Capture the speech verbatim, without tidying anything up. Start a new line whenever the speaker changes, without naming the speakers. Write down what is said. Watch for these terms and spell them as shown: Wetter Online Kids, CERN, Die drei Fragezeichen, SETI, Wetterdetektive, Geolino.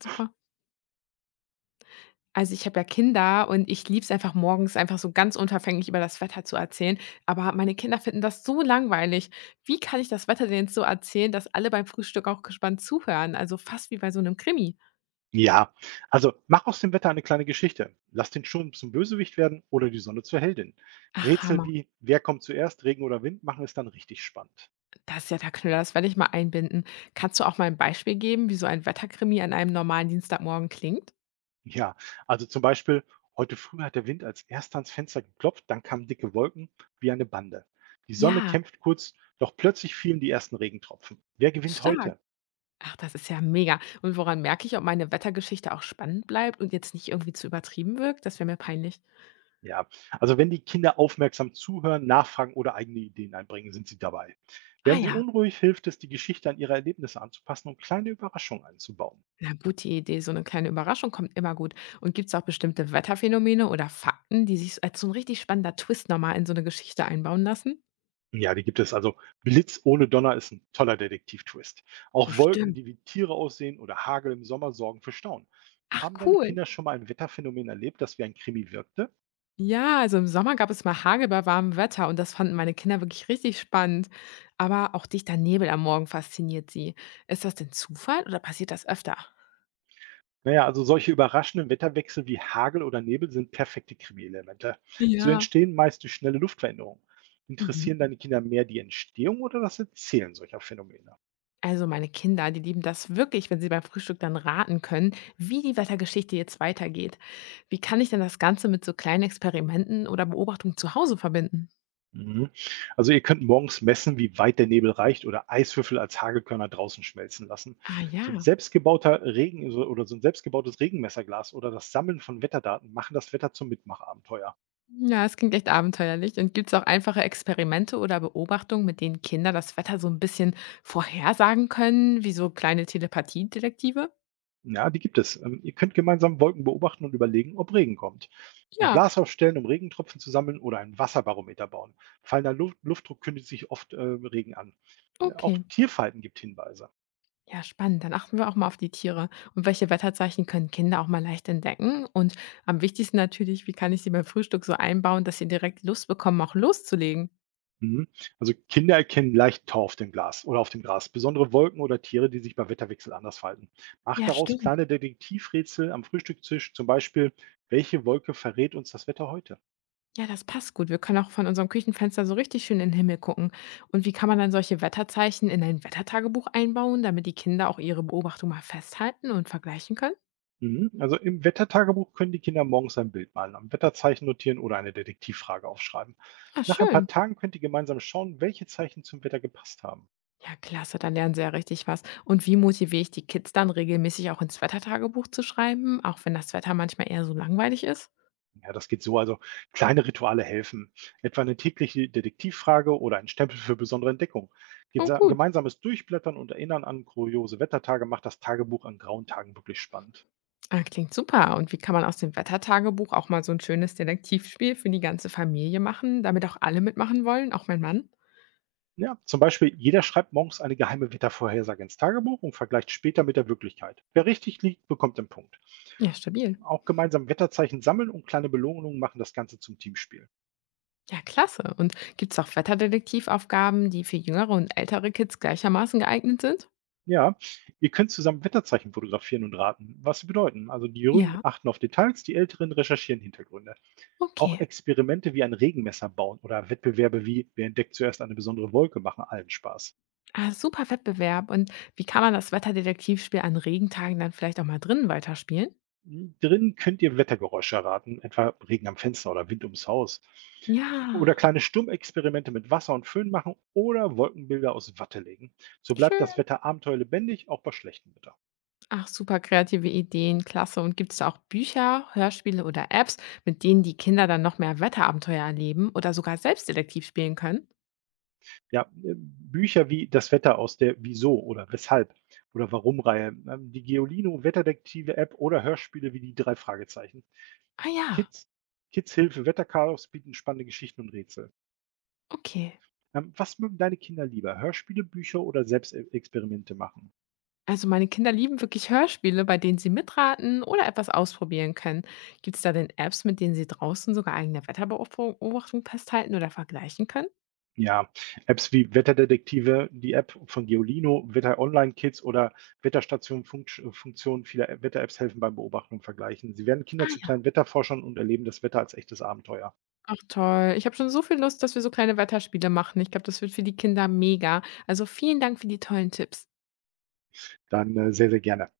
Super. Also, ich habe ja Kinder und ich liebe es einfach morgens einfach so ganz unverfänglich über das Wetter zu erzählen, aber meine Kinder finden das so langweilig. Wie kann ich das Wetter denn jetzt so erzählen, dass alle beim Frühstück auch gespannt zuhören? Also, fast wie bei so einem Krimi.
Ja, also mach aus dem Wetter eine kleine Geschichte. Lass den Sturm zum Bösewicht werden oder die Sonne zur Heldin.
Ach,
Rätsel
Hammer.
wie "Wer kommt zuerst, Regen oder Wind" machen es dann richtig spannend.
Das ist ja der Knüller, das werde ich mal einbinden. Kannst du auch mal ein Beispiel geben, wie so ein Wetterkrimi an einem normalen Dienstagmorgen klingt?
Ja, also zum Beispiel, heute früh hat der Wind als erster ans Fenster geklopft, dann kamen dicke Wolken wie eine Bande. Die Sonne
Ja,
kämpft kurz, doch plötzlich fielen die ersten Regentropfen. Wer gewinnt
stark.
heute?
Ach, das ist ja mega. Und woran merke ich, ob meine Wettergeschichte auch spannend bleibt und jetzt nicht irgendwie zu übertrieben wirkt? Das wäre mir peinlich.
Ja, also wenn die Kinder aufmerksam zuhören, nachfragen oder eigene Ideen einbringen, sind sie dabei.
Ah
Werden sie
ja.
unruhig, hilft es, die Geschichte an ihre Erlebnisse anzupassen und kleine Überraschungen einzubauen.
Ja, gute Idee. So eine kleine Überraschung kommt immer gut. Und gibt's auch bestimmte Wetterphänomene oder Fakten, die sich so als so ein richtig spannender Twist noch in so eine Geschichte einbauen lassen?
Ja, die gibt es also. Blitz ohne Donner ist ein toller Detektiv-Twist.
Oh,
Auch Wolken,
stimmt.
die wie Tiere aussehen, oder Hagel im Sommer sorgen für Staunen.
Ach,
Haben deine
cool.
Kinder schon mal ein Wetterphänomen erlebt, das wie ein Krimi wirkte?
Ja, also im Sommer gab es mal Hagel bei warmem Wetter und das fanden meine Kinder wirklich richtig spannend. Aber auch dichter Nebel am Morgen fasziniert sie. Ist das denn Zufall oder passiert das öfter?
Na ja, also solche überraschenden Wetterwechsel wie Hagel oder Nebel sind perfekte Krimi-Elemente. So
Ja.
entstehen meist durch schnelle Luftveränderungen.
Mhm.
Interessieren deine Kinder mehr die Entstehung oder das Erzählen solcher Phänomene?
Also meine Kinder, die lieben das wirklich, wenn sie beim Frühstück dann raten können, wie die Wettergeschichte jetzt weitergeht. Wie kann ich denn das Ganze mit so kleinen Experimenten oder Beobachtungen zu Hause verbinden?
Mhm. Also ihr könnt morgens messen, wie weit der Nebel reicht, oder Eiswürfel als Hagelkörner draußen schmelzen lassen.
Ah
So ein
ja.
selbstgebauter Regen so- Oder so ein selbstgebautes Regenmesserglas oder das Sammeln von Wetterdaten machen das Wetter zum Mitmachabenteuer.
Ja, es klingt echt abenteuerlich. Und gibt es auch einfache Experimente oder Beobachtungen, mit denen Kinder das Wetter so ein bisschen vorhersagen können, wie so kleine Telepathiedetektive?
Ja, die gibt es. Ähm, ihr könnt gemeinsam Wolken beobachten und überlegen, ob Regen kommt. Ein
Ja,
Glas aufstellen, um Regentropfen zu sammeln, oder ein Wasserbarometer bauen. Fallender Luft, Luftdruck kündigt sich oft äh, Regen an. Äh, auch
okay.
Tierfalten gibt Hinweise.
Ja, spannend. Dann achten wir auch mal auf die Tiere. Und welche Wetterzeichen können Kinder auch mal leicht entdecken? Und am wichtigsten natürlich, wie kann ich sie beim Frühstück so einbauen, dass sie direkt Lust bekommen, auch loszulegen?
Mhm. Also Kinder erkennen leicht Tau auf dem Glas oder auf dem Gras, besondere Wolken oder Tiere, die sich bei Wetterwechsel anders falten. Macht
Ja,
daraus
stimmt.
kleine Detektivrätsel am Frühstückstisch, zum Beispiel, welche Wolke verrät uns das Wetter heute?
Ja, das passt gut. Wir können auch von unserem Küchenfenster so richtig schön in den Himmel gucken. Und wie kann man dann solche Wetterzeichen in ein Wettertagebuch einbauen, damit die Kinder auch ihre Beobachtung mal festhalten und vergleichen können?
Mhm. Also im Wettertagebuch können die Kinder morgens ein Bild malen, am Wetterzeichen notieren oder eine Detektivfrage aufschreiben.
Ah,
Nach ein paar
schön.
Tagen könnt ihr gemeinsam schauen, welche Zeichen zum Wetter gepasst haben.
Ja, klasse, dann lernen sie ja richtig was. Und wie motiviere ich die Kids dann regelmäßig auch ins Wettertagebuch zu schreiben, auch wenn das Wetter manchmal eher so langweilig ist?
Ja, das geht so. Also kleine Rituale helfen. Etwa eine tägliche Detektivfrage oder ein Stempel für besondere Entdeckung.
Oh
Gesa-
gut.
Gemeinsames Durchblättern und Erinnern an kuriose Wettertage macht das Tagebuch an grauen Tagen wirklich spannend.
Ah, klingt super. Und wie kann man aus dem Wettertagebuch auch mal so ein schönes Detektivspiel für die ganze Familie machen, damit auch alle mitmachen wollen, auch mein Mann?
Ja, zum Beispiel, jeder schreibt morgens eine geheime Wettervorhersage ins Tagebuch und vergleicht später mit der Wirklichkeit. Wer richtig liegt, bekommt den Punkt.
Ja, stabil.
Auch gemeinsam Wetterzeichen sammeln und kleine Belohnungen machen das Ganze zum Teamspiel.
Ja, klasse. Und gibt es auch Wetterdetektivaufgaben, die für jüngere und ältere Kids gleichermaßen geeignet sind?
Ja, ihr könnt zusammen Wetterzeichen fotografieren und raten, was sie bedeuten. Also die Jüngeren
Ja,
achten auf Details, die Älteren recherchieren Hintergründe. Auch
okay.
Experimente wie ein Regenmesser bauen oder Wettbewerbe wie "wer entdeckt zuerst eine besondere Wolke" machen allen Spaß.
Ah, super Wettbewerb. Und wie kann man das Wetterdetektivspiel an Regentagen dann vielleicht auch mal drinnen weiterspielen?
Drin könnt ihr Wettergeräusche erraten, etwa Regen am Fenster oder Wind ums Haus.
Ja,
Oder kleine Stummexperimente mit Wasser und Föhn machen oder Wolkenbilder aus Watte legen. So bleibt
schön.
das Wetter abenteuerlich lebendig, auch bei schlechtem Wetter.
Ach, super kreative Ideen, klasse. Und gibt es da auch Bücher, Hörspiele oder Apps, mit denen die Kinder dann noch mehr Wetterabenteuer erleben oder sogar selbst Detektiv spielen können?
Ja, äh, Bücher wie „Das Wetter" aus der „Wieso" oder „Weshalb" oder „Warum"-Reihe, ähm, die Geolino-Wetterdetektive-App oder Hörspiele wie die drei Fragezeichen.
Ah ja,
Kids Kids Hilfe Wetterchaos bieten spannende Geschichten und Rätsel.
okay.
Ähm, was mögen deine Kinder lieber? Hörspiele, Bücher oder selbst E Experimente machen?
Also meine Kinder lieben wirklich Hörspiele, bei denen sie mitraten oder etwas ausprobieren können. Gibt es da denn Apps, mit denen sie draußen sogar eigene Wetterbeobachtung festhalten oder vergleichen können?
Ja, Apps wie Wetterdetektive, die App von Geolino, Wetter Online Kids oder Wetterstationen Funktsch Funktionen vieler Wetter-Apps helfen beim Beobachten und Vergleichen. Sie werden Kinder
Ah
zu
ja,
kleinen Wetterforschern und erleben das Wetter als echtes Abenteuer.
ach toll. Ich habe schon so viel Lust, dass wir so kleine Wetterspiele machen. Ich glaube, das wird für die Kinder mega. Also vielen Dank für die tollen Tipps.
Dann äh, sehr, sehr gerne.